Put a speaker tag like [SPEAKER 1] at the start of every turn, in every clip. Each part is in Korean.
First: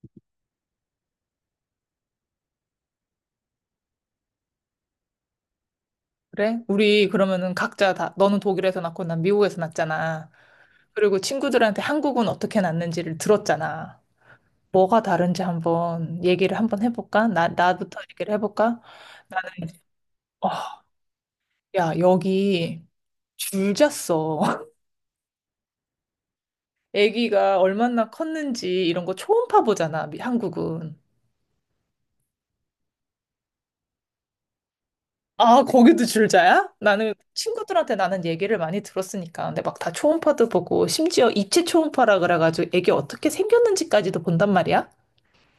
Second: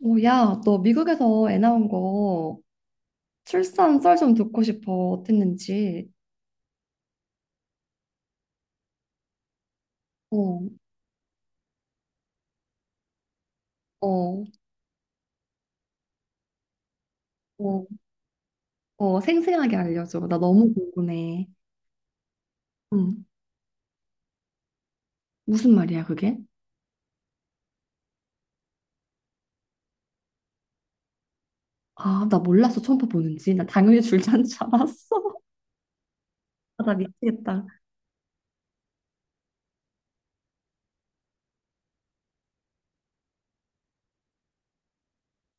[SPEAKER 1] 오, 야, 너 미국에서 애 낳은 거 출산 썰 좀 듣고 싶어. 어땠는지.
[SPEAKER 2] 그래? 우리 그러면은 각자 다, 너는 독일에서 낳고 난 미국에서 낳았잖아.
[SPEAKER 1] 어,
[SPEAKER 2] 그리고 친구들한테 한국은 어떻게 낳는지를 들었잖아.
[SPEAKER 1] 어,
[SPEAKER 2] 뭐가 다른지 한번 얘기를 한번 해볼까? 나,
[SPEAKER 1] 어,
[SPEAKER 2] 나부터 얘기를 해볼까?
[SPEAKER 1] 어,
[SPEAKER 2] 나는,
[SPEAKER 1] 생생하게 알려줘. 나 너무
[SPEAKER 2] 어,
[SPEAKER 1] 궁금해.
[SPEAKER 2] 야, 여기
[SPEAKER 1] 응.
[SPEAKER 2] 줄 잤어.
[SPEAKER 1] 무슨 말이야, 그게?
[SPEAKER 2] 아기가 얼마나 컸는지 이런 거 초음파 보잖아, 한국은.
[SPEAKER 1] 아, 나 몰랐어. 처음 보는지. 나 당연히 줄자인 줄 알았어.
[SPEAKER 2] 아, 거기도 줄자야?
[SPEAKER 1] 아, 나
[SPEAKER 2] 나는
[SPEAKER 1] 미치겠다.
[SPEAKER 2] 친구들한테 나는 얘기를 많이 들었으니까. 근데 막 다 초음파도 보고, 심지어 입체 초음파라 그래가지고 애기 어떻게 생겼는지까지도 본단 말이야?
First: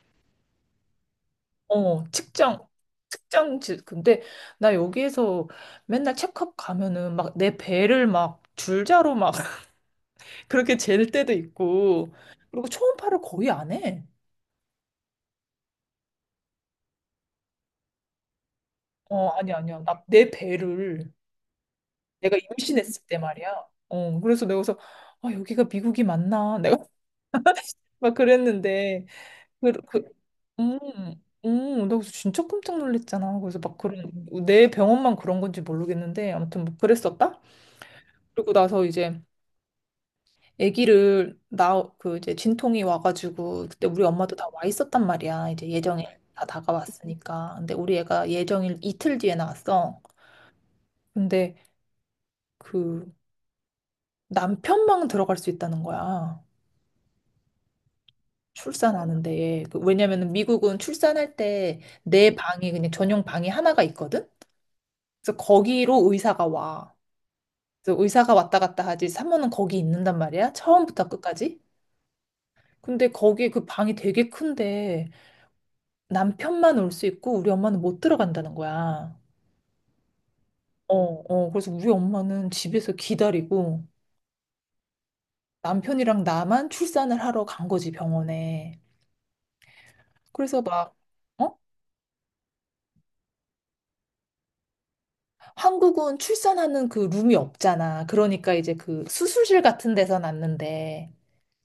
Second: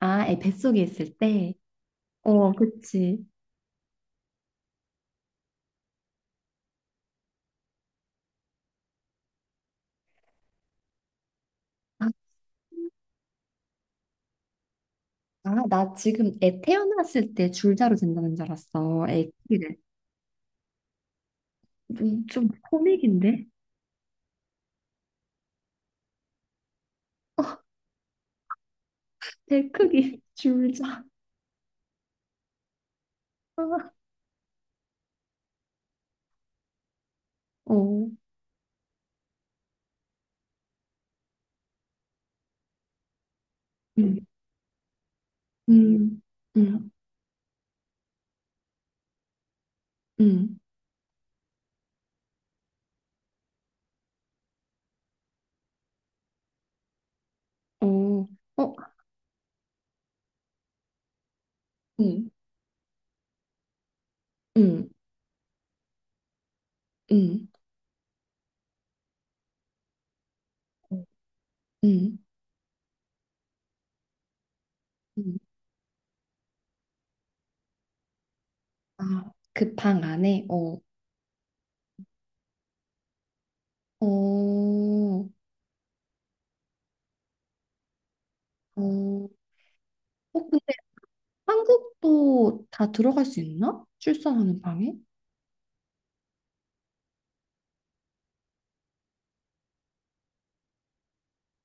[SPEAKER 1] 아, 애 뱃속에 있을 때?
[SPEAKER 2] 어,
[SPEAKER 1] 어,
[SPEAKER 2] 측정.
[SPEAKER 1] 그치.
[SPEAKER 2] 근데 나 여기에서 맨날 체크업 가면은 막 내 배를 막 줄자로 막 그렇게 잴 때도
[SPEAKER 1] 아,
[SPEAKER 2] 있고, 그리고 초음파를 거의 안 해.
[SPEAKER 1] 나 지금 애 태어났을 때 줄자로 잰다는 줄 알았어.
[SPEAKER 2] 어,
[SPEAKER 1] 애
[SPEAKER 2] 아니야,
[SPEAKER 1] 크기를.
[SPEAKER 2] 아니야. 내 배를 내가
[SPEAKER 1] 좀
[SPEAKER 2] 임신했을 때
[SPEAKER 1] 코믹인데?
[SPEAKER 2] 말이야. 어, 그래서 내가 그래서, 아, 여기가 미국이 맞나? 내가
[SPEAKER 1] 어,
[SPEAKER 2] 막 그랬는데,
[SPEAKER 1] 애
[SPEAKER 2] 그, 그,
[SPEAKER 1] 크기,
[SPEAKER 2] 음,
[SPEAKER 1] 줄자.
[SPEAKER 2] 나 그래서 진짜 깜짝 놀랐잖아. 그래서 막
[SPEAKER 1] 아.
[SPEAKER 2] 그런, 내 병원만 그런 건지 모르겠는데, 아무튼 뭐 그랬었다?
[SPEAKER 1] 어,
[SPEAKER 2] 그리고 나서 이제 그 이제 진통이 와가지고, 그때 우리
[SPEAKER 1] 음,
[SPEAKER 2] 엄마도 다 와 있었단 말이야. 이제 예정일
[SPEAKER 1] 음,
[SPEAKER 2] 다
[SPEAKER 1] 음,
[SPEAKER 2] 다가왔으니까. 근데 우리 애가 예정일 이틀 뒤에 나왔어.
[SPEAKER 1] 음,
[SPEAKER 2] 근데 그 남편만 들어갈 수 있다는 거야.
[SPEAKER 1] 어, 어,
[SPEAKER 2] 출산하는데. 그 왜냐면은 미국은 출산할 때
[SPEAKER 1] 음,
[SPEAKER 2] 내 방이 그냥 전용 방이 하나가 있거든?
[SPEAKER 1] 음,
[SPEAKER 2] 그래서 거기로 의사가 와.
[SPEAKER 1] 음,
[SPEAKER 2] 그래서 의사가 왔다 갔다 하지. 산모는 거기 있는단 말이야.
[SPEAKER 1] 음.
[SPEAKER 2] 처음부터 끝까지.
[SPEAKER 1] 음,
[SPEAKER 2] 근데 거기 그 방이 되게 큰데
[SPEAKER 1] 음.
[SPEAKER 2] 남편만 올 수 있고 우리 엄마는 못 들어간다는 거야.
[SPEAKER 1] 아, 그 방 안에, 어,
[SPEAKER 2] 어, 어. 그래서 우리 엄마는 집에서 기다리고
[SPEAKER 1] 어, 어,
[SPEAKER 2] 남편이랑 나만 출산을 하러 간 거지, 병원에.
[SPEAKER 1] 어, 근데
[SPEAKER 2] 그래서 막 어?
[SPEAKER 1] 한국도 다 들어갈 수 있나? 출산하는 방에?
[SPEAKER 2] 한국은 출산하는 그 룸이 없잖아. 그러니까 이제 그 수술실 같은 데서 났는데.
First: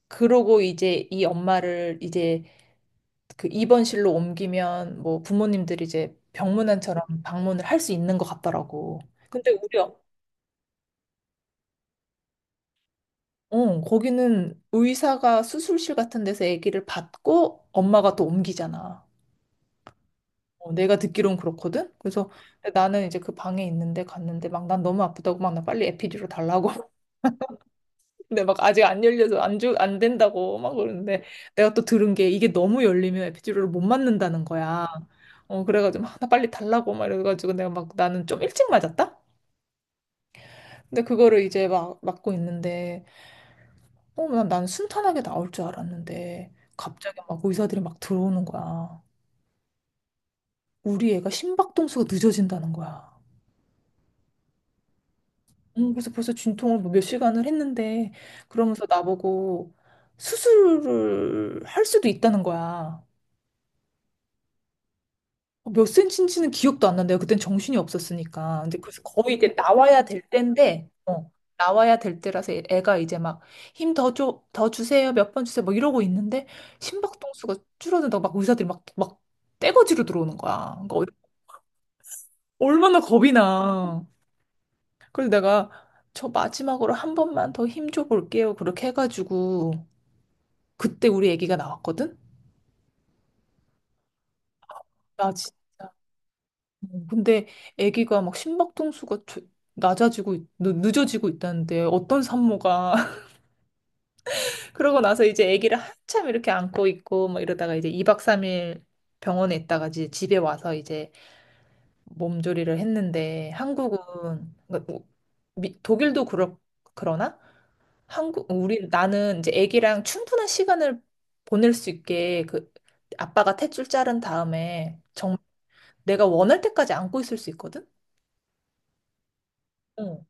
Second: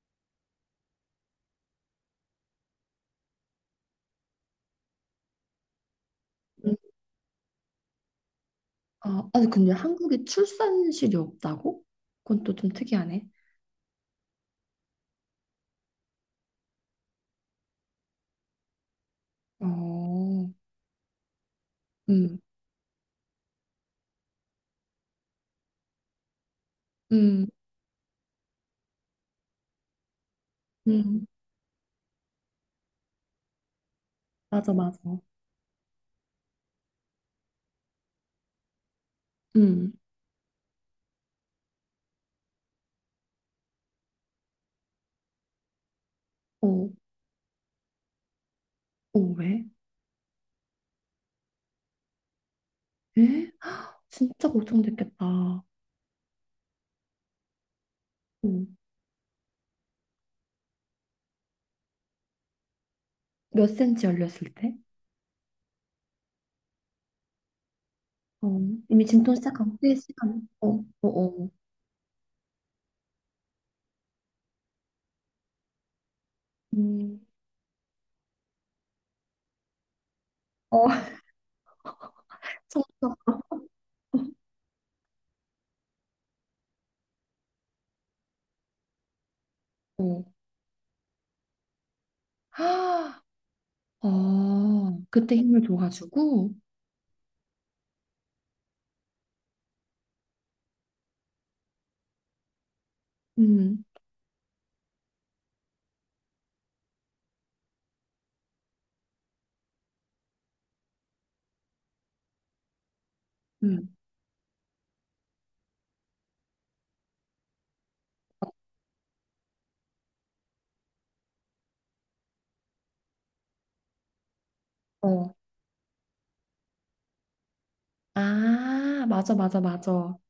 [SPEAKER 2] 그러고 이제 이 엄마를 이제 그 입원실로 옮기면 뭐 부모님들이 이제
[SPEAKER 1] 음.
[SPEAKER 2] 병문안처럼 방문을 할 수 있는 것 같더라고.
[SPEAKER 1] 아, 아니,
[SPEAKER 2] 근데
[SPEAKER 1] 근데
[SPEAKER 2] 우리 어,
[SPEAKER 1] 한국에 출산실이 없다고? 그건 또 좀 특이하네.
[SPEAKER 2] 어, 거기는 의사가 수술실 같은 데서 아기를 받고 엄마가 또 옮기잖아.
[SPEAKER 1] 어,
[SPEAKER 2] 어, 내가 듣기론 그렇거든. 그래서
[SPEAKER 1] 음,
[SPEAKER 2] 나는 이제 그 방에 있는데 갔는데 막 난 너무 아프다고 막 나 빨리 에피듀로 달라고
[SPEAKER 1] 음,
[SPEAKER 2] 근데 막 아직 안 열려서 안 된다고 막 그러는데
[SPEAKER 1] 음,
[SPEAKER 2] 내가 또 들은 게 이게 너무 열리면 에피듀로를못 맞는다는
[SPEAKER 1] 맞아,
[SPEAKER 2] 거야.
[SPEAKER 1] 맞아.
[SPEAKER 2] 어, 그래가지고 막, 나 빨리 달라고 막 이래가지고 내가 막 나는 좀 일찍 맞았다?
[SPEAKER 1] 음,
[SPEAKER 2] 근데 그거를 이제 막 맞고 있는데 난 순탄하게 나올 줄 알았는데
[SPEAKER 1] 어,
[SPEAKER 2] 갑자기 막 의사들이 막 들어오는 거야.
[SPEAKER 1] 어, 왜?
[SPEAKER 2] 우리 애가 심박동수가 늦어진다는 거야.
[SPEAKER 1] 에? 진짜 걱정됐겠다.
[SPEAKER 2] 그래서 벌써 진통을 뭐몇 시간을 했는데
[SPEAKER 1] 음.
[SPEAKER 2] 그러면서 나보고 수술을 할 수도 있다는 거야.
[SPEAKER 1] 몇 센치 열렸을 때?
[SPEAKER 2] 어, 몇 센치인지는 기억도 안 난대요. 그땐 정신이
[SPEAKER 1] 어,
[SPEAKER 2] 없었으니까. 근데 그래서
[SPEAKER 1] 이미 진통
[SPEAKER 2] 거의 이제
[SPEAKER 1] 시작한 꽤
[SPEAKER 2] 나와야 될
[SPEAKER 1] 시간. 어,
[SPEAKER 2] 때인데,
[SPEAKER 1] 어,
[SPEAKER 2] 어,
[SPEAKER 1] 어.
[SPEAKER 2] 나와야 될 때라서 애가 이제 막 힘 더 줘, 더 주세요, 몇 번 주세요, 뭐 이러고 있는데
[SPEAKER 1] 음,
[SPEAKER 2] 심박동수가 줄어든다고 막 의사들이 막 떼거지로 들어오는 거야.
[SPEAKER 1] 어,
[SPEAKER 2] 얼마나
[SPEAKER 1] 청소.
[SPEAKER 2] 겁이 나. 그래서 내가 저 마지막으로 한 번만 더 힘줘 볼게요. 그렇게 해가지고
[SPEAKER 1] 어.
[SPEAKER 2] 그때 우리 애기가 나왔거든?
[SPEAKER 1] 아, 어,
[SPEAKER 2] 나
[SPEAKER 1] 그때
[SPEAKER 2] 진짜.
[SPEAKER 1] 힘을 줘가지고.
[SPEAKER 2] 어, 근데 아기가 막 심박동수가 늦어지고 있다는데 어떤 산모가
[SPEAKER 1] 음,
[SPEAKER 2] 그러고 나서 이제 아기를 한참 이렇게 안고 있고 막 이러다가 이제 2박 3일 병원에 있다가 이제 집에 와서 이제 몸조리를 했는데
[SPEAKER 1] 음.
[SPEAKER 2] 한국은 그러니까 뭐 독일도 그렇 그러나 한국 우리 나는 이제 아기랑 충분한 시간을 보낼 수 있게 그 아빠가 탯줄 자른 다음에
[SPEAKER 1] 어. 어.
[SPEAKER 2] 정말 내가 원할 때까지 안고 있을 수 있거든.
[SPEAKER 1] 아, 맞아, 맞아, 맞아.
[SPEAKER 2] 어.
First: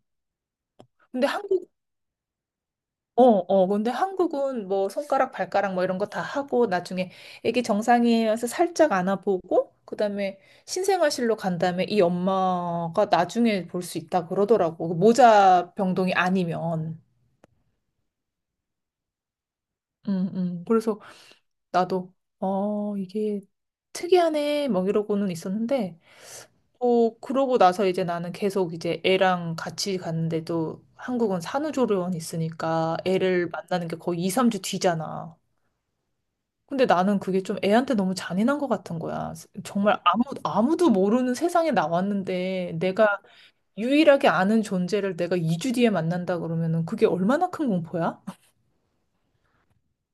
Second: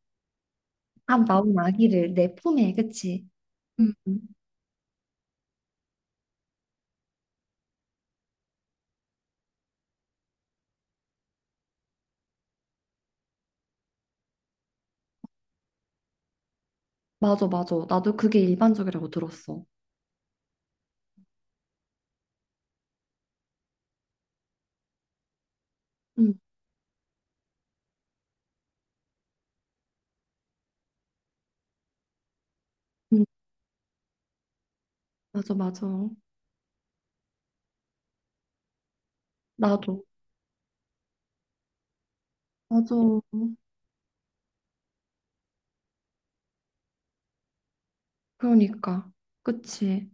[SPEAKER 1] 아
[SPEAKER 2] 근데
[SPEAKER 1] 나온
[SPEAKER 2] 한국
[SPEAKER 1] 아기를 내 품에,
[SPEAKER 2] 어,
[SPEAKER 1] 그치?
[SPEAKER 2] 어, 근데
[SPEAKER 1] 음, 음.
[SPEAKER 2] 한국은 뭐 손가락, 발가락 뭐 이런 거 다 하고 나중에 애기 정상이에서 살짝 안아보고 그다음에 신생아실로 간 다음에 이 엄마가 나중에 볼 수 있다 그러더라고. 그 모자 병동이 아니면.
[SPEAKER 1] 맞아, 맞아. 나도 그게 일반적이라고 들었어.
[SPEAKER 2] 그래서 나도 어, 이게 특이하네 뭐 이러고는 있었는데
[SPEAKER 1] 음,
[SPEAKER 2] 어, 그러고 나서 이제 나는 계속 이제 애랑 같이 갔는데도 한국은 산후조리원 있으니까
[SPEAKER 1] 음.
[SPEAKER 2] 애를 만나는 게 거의 2, 3주 뒤잖아.
[SPEAKER 1] 맞아, 맞아.
[SPEAKER 2] 근데 나는 그게 좀 애한테 너무 잔인한 것 같은 거야. 정말
[SPEAKER 1] 나도.
[SPEAKER 2] 아무도 모르는 세상에 나왔는데
[SPEAKER 1] 맞아.
[SPEAKER 2] 내가 유일하게 아는 존재를 내가 2주 뒤에 만난다 그러면은 그게 얼마나 큰 공포야?
[SPEAKER 1] 그러니까. 그치.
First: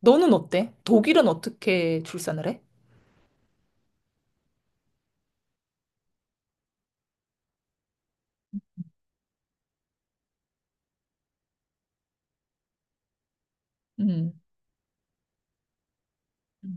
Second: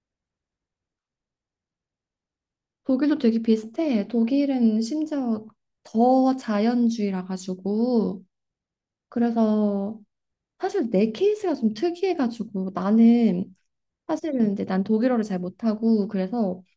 [SPEAKER 2] 너는 어때? 독일은 어떻게 출산을 해?
[SPEAKER 1] 독일도 되게 비슷해. 독일은 심지어 더 자연주의라 가지고 그래서 사실 내 케이스가 좀 특이해 가지고 나는
[SPEAKER 2] 음.
[SPEAKER 1] 사실은 이제 난 독일어를 잘 못하고, 그래서
[SPEAKER 2] 음.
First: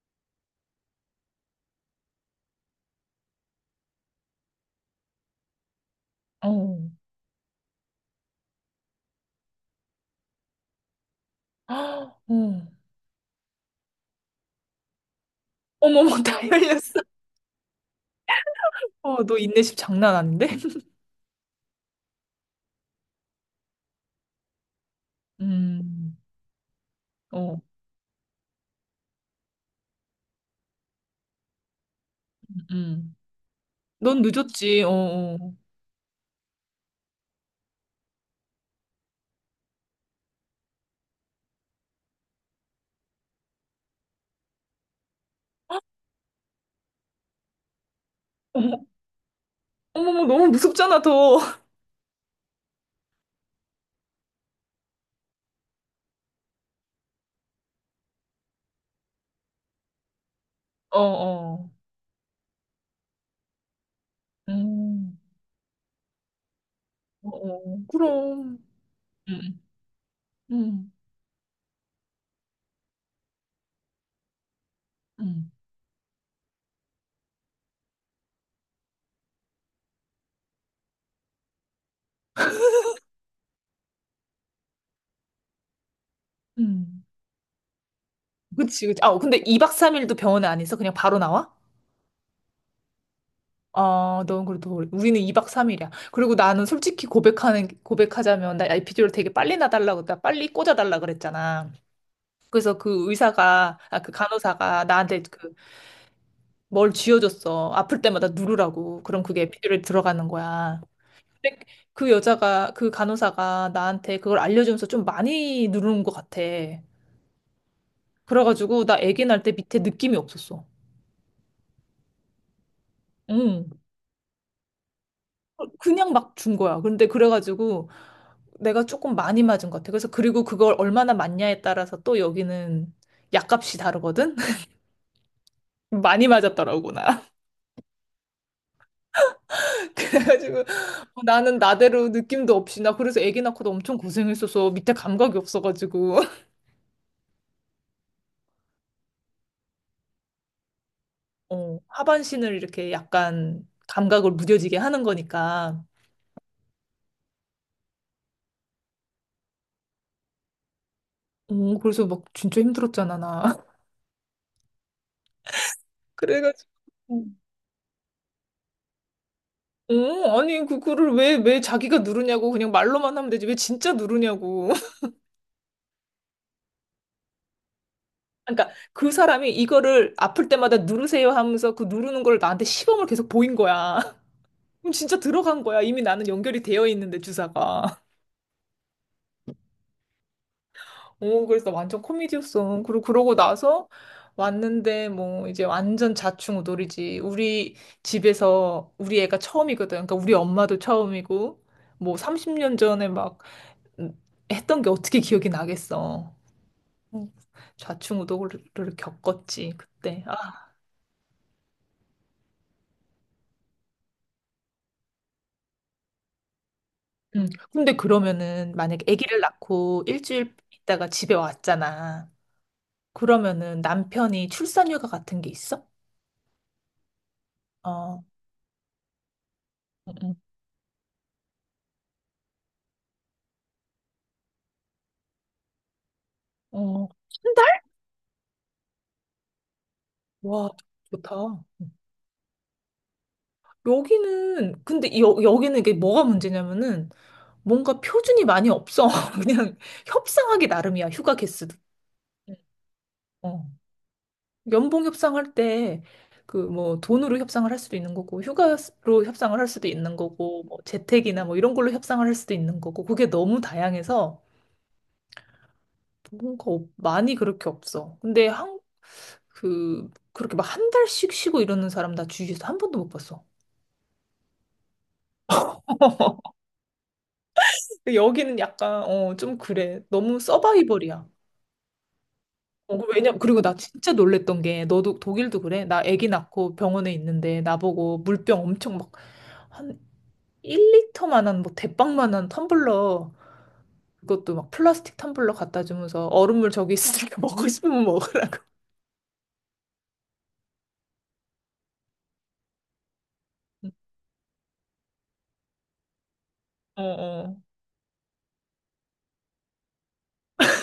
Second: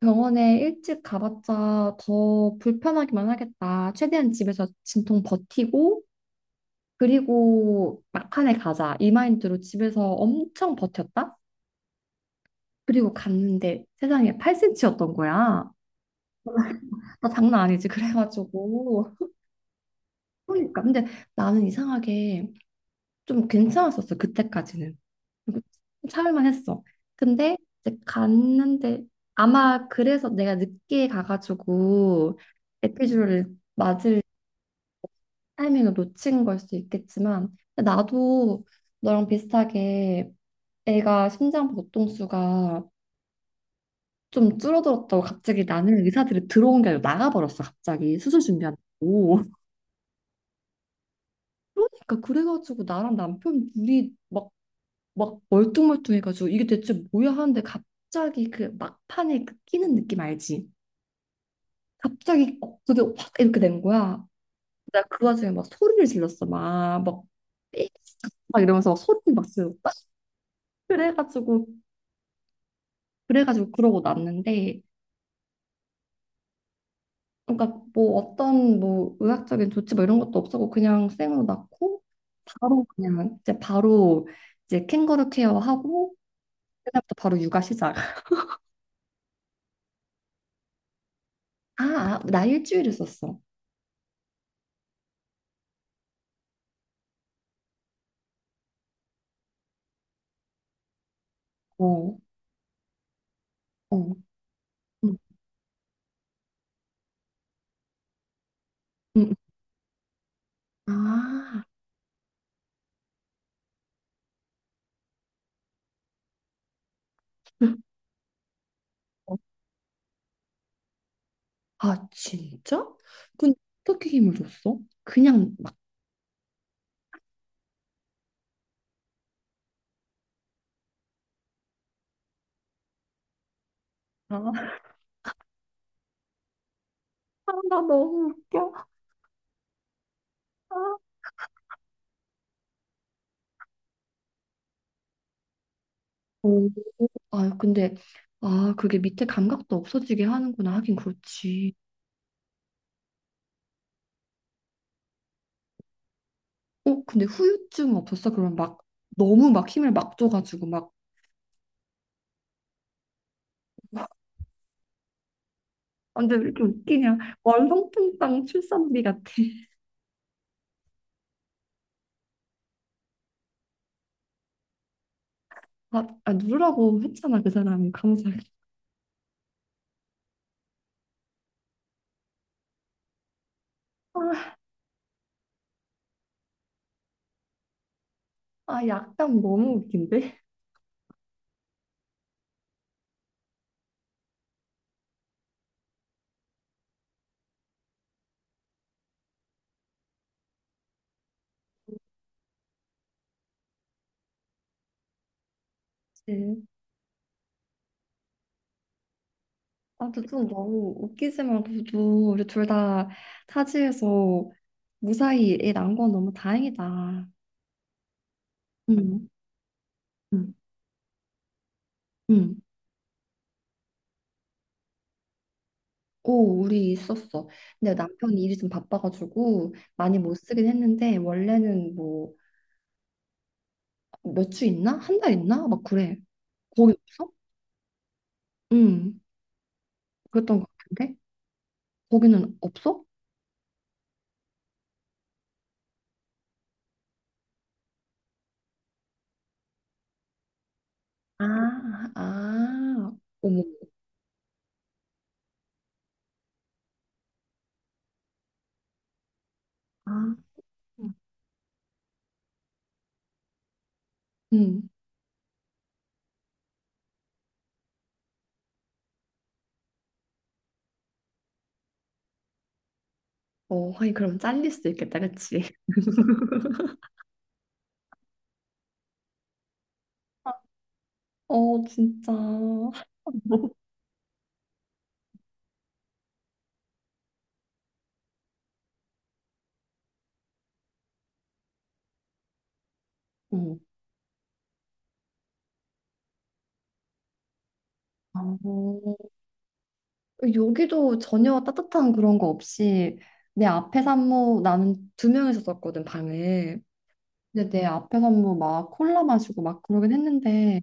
[SPEAKER 1] 병원에 일찍 가봤자 더 불편하기만 하겠다. 최대한 집에서 진통 버티고
[SPEAKER 2] 어.
[SPEAKER 1] 그리고 막판에 가자, 이 마인드로 집에서 엄청 버텼다.
[SPEAKER 2] 아, 어.
[SPEAKER 1] 그리고 갔는데 세상에 8cm였던 거야.
[SPEAKER 2] 어머머, 다 열렸어.
[SPEAKER 1] 나 장난 아니지. 그래가지고
[SPEAKER 2] 어, 너 인내심 장난 아닌데?
[SPEAKER 1] 그러니까, 근데 나는 이상하게 좀 괜찮았었어, 그때까지는. 그리고
[SPEAKER 2] 음.
[SPEAKER 1] 참을만 했어. 근데
[SPEAKER 2] 어.
[SPEAKER 1] 이제 갔는데 아마 그래서 내가 늦게 가가지고
[SPEAKER 2] 음.
[SPEAKER 1] 에피주를 맞을
[SPEAKER 2] 넌 늦었지. 어. 어.
[SPEAKER 1] 타이밍을 놓친 걸 수도 있겠지만, 근데 나도 너랑 비슷하게 애가 심장 보통수가 좀 줄어들었다고 갑자기, 나는 의사들이 들어온 게 아니라 나가버렸어. 갑자기 수술
[SPEAKER 2] 어머,
[SPEAKER 1] 준비한다고.
[SPEAKER 2] 어머머, 너무 무섭잖아, 더.
[SPEAKER 1] 그러니까 그래가지고 나랑 남편 둘이 막 멀뚱멀뚱해가지고, 이게 대체 뭐야 하는데, 갑자기 그 막판에 그 끼는 느낌 알지?
[SPEAKER 2] 어, 어.
[SPEAKER 1] 갑자기 어, 그게 확 이렇게 된 거야. 나
[SPEAKER 2] 음.
[SPEAKER 1] 그 와중에 막 소리를 질렀어.
[SPEAKER 2] 어, 어, 그럼.
[SPEAKER 1] 막 이러면서 막 소리를 막
[SPEAKER 2] 응,
[SPEAKER 1] 질렀다.
[SPEAKER 2] 응,
[SPEAKER 1] 그래가지고, 그래가지고 그러고 났는데,
[SPEAKER 2] 응,
[SPEAKER 1] 그러니까 뭐 어떤 뭐 의학적인 조치 뭐 이런 것도 없었고 그냥 생으로 낳고 바로, 그냥 이제 바로 이제 캥거루 케어하고
[SPEAKER 2] 응,
[SPEAKER 1] 그다음부터 바로 육아 시작.
[SPEAKER 2] 그치, 그치. 아, 근데 2박 3일도 병원에 안 있어? 그냥 바로 나와?
[SPEAKER 1] 아, 나 일주일 있었어.
[SPEAKER 2] 아, 넌 그래도 우리는 2박 3일이야. 그리고 나는 솔직히 고백하자면, 나 에피dural 되게 빨리 나달라고 나 빨리 꽂아달라 그랬잖아.
[SPEAKER 1] 어,
[SPEAKER 2] 그래서 그
[SPEAKER 1] 어.
[SPEAKER 2] 간호사가 나한테 그 뭘 쥐어줬어. 아플 때마다 누르라고. 그럼
[SPEAKER 1] 응.
[SPEAKER 2] 그게 에피 d u 들어가는 거야. 근데
[SPEAKER 1] 아,
[SPEAKER 2] 그 간호사가 나한테 그걸 알려주면서 좀 많이 누르는 것 같아. 그래가지고 나 아기
[SPEAKER 1] 어.
[SPEAKER 2] 낳을 때 밑에 느낌이 없었어.
[SPEAKER 1] 아, 진짜? 근데
[SPEAKER 2] 응.
[SPEAKER 1] 어떻게 힘을 줬어? 그냥 막,
[SPEAKER 2] 그냥 막 준 거야. 근데 그래가지고 내가 조금 많이 맞은 것 같아. 그래서 그리고 그걸 얼마나 맞냐에 따라서 또 여기는 약값이 다르거든?
[SPEAKER 1] 아,
[SPEAKER 2] 많이 맞았더라고, 나.
[SPEAKER 1] 아, 나 너무 웃겨.
[SPEAKER 2] 그래가지고
[SPEAKER 1] 아.
[SPEAKER 2] 뭐 나는 나대로 느낌도 없이 나 그래서 아기 낳고도 엄청 고생했어서 밑에 감각이 없어가지고
[SPEAKER 1] 오. 아, 근데, 아, 그게 밑에 감각도 없어지게 하는구나. 하긴 그렇지.
[SPEAKER 2] 어, 하반신을 이렇게 약간 감각을 무뎌지게 하는 거니까.
[SPEAKER 1] 어, 근데 후유증 없었어? 그럼 막, 너무 막 힘을 막 줘가지고 막,
[SPEAKER 2] 어, 그래서 막 진짜 힘들었잖아, 나.
[SPEAKER 1] 아, 근데 왜 이렇게
[SPEAKER 2] 그래가지고.
[SPEAKER 1] 웃기냐? 월성통당 출산비 같아.
[SPEAKER 2] 어, 아니, 그거를 왜 자기가 누르냐고, 그냥 말로만 하면 되지. 왜 진짜 누르냐고.
[SPEAKER 1] 아, 누르라고 했잖아, 그 사람이. 감사하게.
[SPEAKER 2] 그러니까 그 사람이 이거를 아플 때마다 누르세요 하면서 그 누르는 걸 나한테 시범을 계속 보인 거야.
[SPEAKER 1] 아,
[SPEAKER 2] 그럼 진짜 들어간 거야. 이미 나는 연결이 되어 있는데, 주사가.
[SPEAKER 1] 아, 약간 너무 웃긴데?
[SPEAKER 2] 어, 그래서 완전 코미디였어. 그리고 그러고 나서 왔는데, 뭐, 이제 완전 자충우돌이지. 우리 집에서 우리 애가 처음이거든. 그러니까 우리 엄마도 처음이고, 뭐, 30년 전에 막, 음, 했던 게 어떻게 기억이 나겠어. 음, 좌충우돌을 겪었지,
[SPEAKER 1] 아,
[SPEAKER 2] 그때.
[SPEAKER 1] 근데 좀
[SPEAKER 2] 아,
[SPEAKER 1] 너무 웃기지만 그래도 우리 둘 다 타지에서 무사히 애 난 건 너무 다행이다.
[SPEAKER 2] 근데 그러면은 만약에
[SPEAKER 1] 응,
[SPEAKER 2] 아기를 낳고
[SPEAKER 1] 응,
[SPEAKER 2] 일주일 있다가 집에 왔잖아.
[SPEAKER 1] 응.
[SPEAKER 2] 그러면은 남편이 출산휴가 같은 게 있어?
[SPEAKER 1] 오, 우리 있었어. 근데
[SPEAKER 2] 어,
[SPEAKER 1] 남편이 일이 좀 바빠가지고
[SPEAKER 2] 응,
[SPEAKER 1] 많이 못
[SPEAKER 2] 응.
[SPEAKER 1] 쓰긴 했는데 원래는 뭐 몇 주 있나? 한 달 있나? 막 그래. 거기
[SPEAKER 2] 어,
[SPEAKER 1] 없어?
[SPEAKER 2] 한 달?
[SPEAKER 1] 응, 그랬던 것
[SPEAKER 2] 와,
[SPEAKER 1] 같은데?
[SPEAKER 2] 좋다. 응.
[SPEAKER 1] 거기는 없어?
[SPEAKER 2] 여기는, 근데 여기는 이게 뭐가 문제냐면은 뭔가 표준이 많이 없어. 그냥 협상하기 나름이야, 휴가 개수도.
[SPEAKER 1] 아,
[SPEAKER 2] 응.
[SPEAKER 1] 아, 어머.
[SPEAKER 2] 어. 연봉 협상할 때 그 뭐 돈으로 협상을 할 수도 있는 거고 휴가로 협상을 할 수도
[SPEAKER 1] 아,
[SPEAKER 2] 있는 거고 뭐 재택이나 뭐 이런 걸로 협상을 할 수도 있는 거고 그게 너무 다양해서
[SPEAKER 1] 응.
[SPEAKER 2] 많이 그렇게 없어. 근데 한 그렇게 막 한 달씩 쉬고 이러는 사람 나 주위에서 한 번도 못 봤어.
[SPEAKER 1] 어, 하긴 그럼 잘릴 수 있겠다, 그치?
[SPEAKER 2] 여기는 약간 어 좀 그래. 너무 서바이벌이야.
[SPEAKER 1] 어, 진짜.
[SPEAKER 2] 어, 그 왜냐 그리고 나 진짜 놀랬던 게 너도 독일도 그래? 나 아기 낳고 병원에 있는데 나보고 물병 엄청 막한 1리터만한 뭐 대빵만한 텀블러
[SPEAKER 1] 응.
[SPEAKER 2] 그것도 막 플라스틱 텀블러 갖다 주면서 얼음물 저기 있으니까 먹고 싶으면
[SPEAKER 1] 아,
[SPEAKER 2] 먹으라.
[SPEAKER 1] 여기도 전혀 따뜻한 그런 거 없이, 내 앞에 산모, 나는 두 명이서 썼거든 방을.
[SPEAKER 2] 어, 어,
[SPEAKER 1] 근데 내 앞에 산모 막 콜라 마시고 막 그러긴 했는데,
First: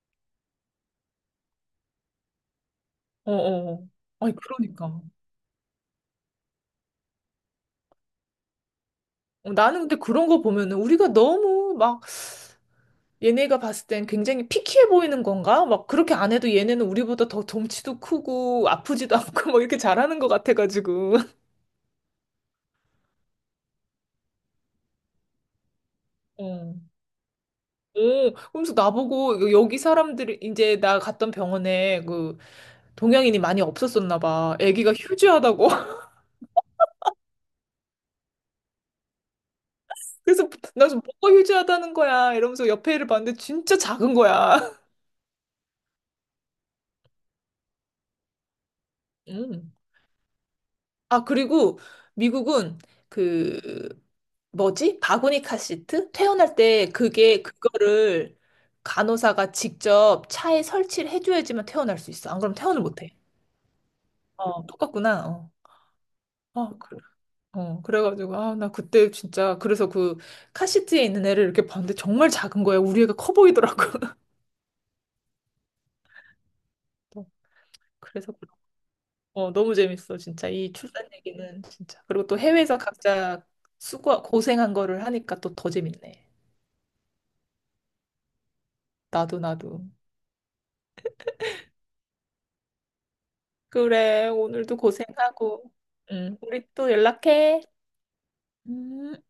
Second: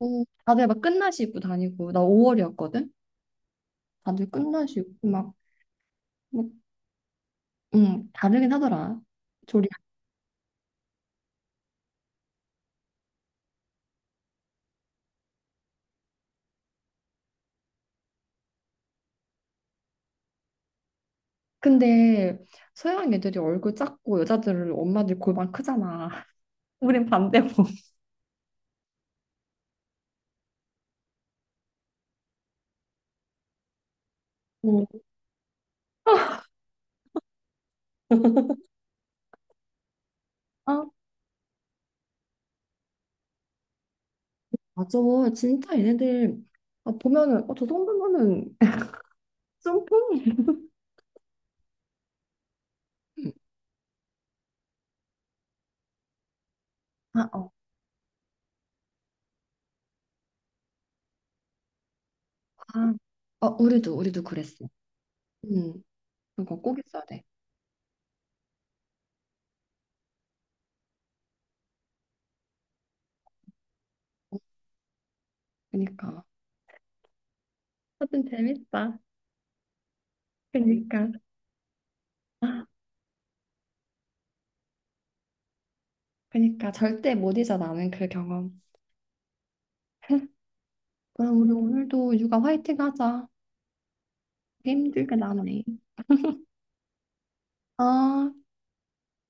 [SPEAKER 1] 어, 다들 막 끝나시 입고 다니고 나 5월이었거든.
[SPEAKER 2] 어, 어.
[SPEAKER 1] 다들
[SPEAKER 2] 아니
[SPEAKER 1] 끝나시
[SPEAKER 2] 그러니까.
[SPEAKER 1] 입고 막, 막 다르긴 하더라.
[SPEAKER 2] 어,
[SPEAKER 1] 조리.
[SPEAKER 2] 나는 근데 그런 거 보면은 우리가 너무 막 얘네가 봤을 땐 굉장히 피키해 보이는 건가? 막 그렇게 안 해도 얘네는 우리보다 더 덩치도 크고 아프지도 않고 막 이렇게 잘하는 것 같아가지고.
[SPEAKER 1] 근데 서양 애들이 얼굴 작고 여자들은, 엄마들 골반 크잖아.
[SPEAKER 2] 어.
[SPEAKER 1] 우린 반대고.
[SPEAKER 2] 오, 그러면서 나보고 여기 사람들이 이제 나 갔던 병원에 그 동양인이 많이 없었었나 봐. 애기가 휴지하다고. 그래서 나
[SPEAKER 1] 응.
[SPEAKER 2] 지금 뭐가 휴지하다는 거야 이러면서 옆에 애를 봤는데 진짜 작은 거야.
[SPEAKER 1] 맞아. 진짜 얘네들 아, 보면은 어, 저 정도면은
[SPEAKER 2] 음.
[SPEAKER 1] 짬뽕?
[SPEAKER 2] 아, 그리고 미국은 그 뭐지? 바구니 카시트? 퇴원할 때
[SPEAKER 1] 아,
[SPEAKER 2] 그게
[SPEAKER 1] 어,
[SPEAKER 2] 그거를 간호사가 직접 차에 설치를 해줘야지만 퇴원할 수 있어. 안 그러면 퇴원을
[SPEAKER 1] 아,
[SPEAKER 2] 못 해.
[SPEAKER 1] 어, 우리도 그랬어.
[SPEAKER 2] 어, 똑같구나. 어.
[SPEAKER 1] 음, 그거
[SPEAKER 2] 아,
[SPEAKER 1] 꼭
[SPEAKER 2] 그래.
[SPEAKER 1] 있어야 돼.
[SPEAKER 2] 어, 그래가지고, 아, 나 그때 진짜, 그래서 그 카시트에 있는 애를 이렇게 봤는데 정말 작은 거야. 우리 애가 커 보이더라고.
[SPEAKER 1] 그니까.
[SPEAKER 2] 어,
[SPEAKER 1] 하여튼
[SPEAKER 2] 그래서.
[SPEAKER 1] 재밌다.
[SPEAKER 2] 어, 너무 재밌어, 진짜. 이 출산
[SPEAKER 1] 그니까.
[SPEAKER 2] 얘기는 진짜. 그리고 또 해외에서 각자 수고, 고생한 거를 하니까 또 더 재밌네.
[SPEAKER 1] 그니까 절대 못 잊어 나는 그 경험.
[SPEAKER 2] 나도, 나도.
[SPEAKER 1] 그럼 우리 오늘도 육아 화이팅 하자.
[SPEAKER 2] 그래, 오늘도
[SPEAKER 1] 힘들게 나네.
[SPEAKER 2] 고생하고. 응, 우리 또 연락해.
[SPEAKER 1] 아.
[SPEAKER 2] 음.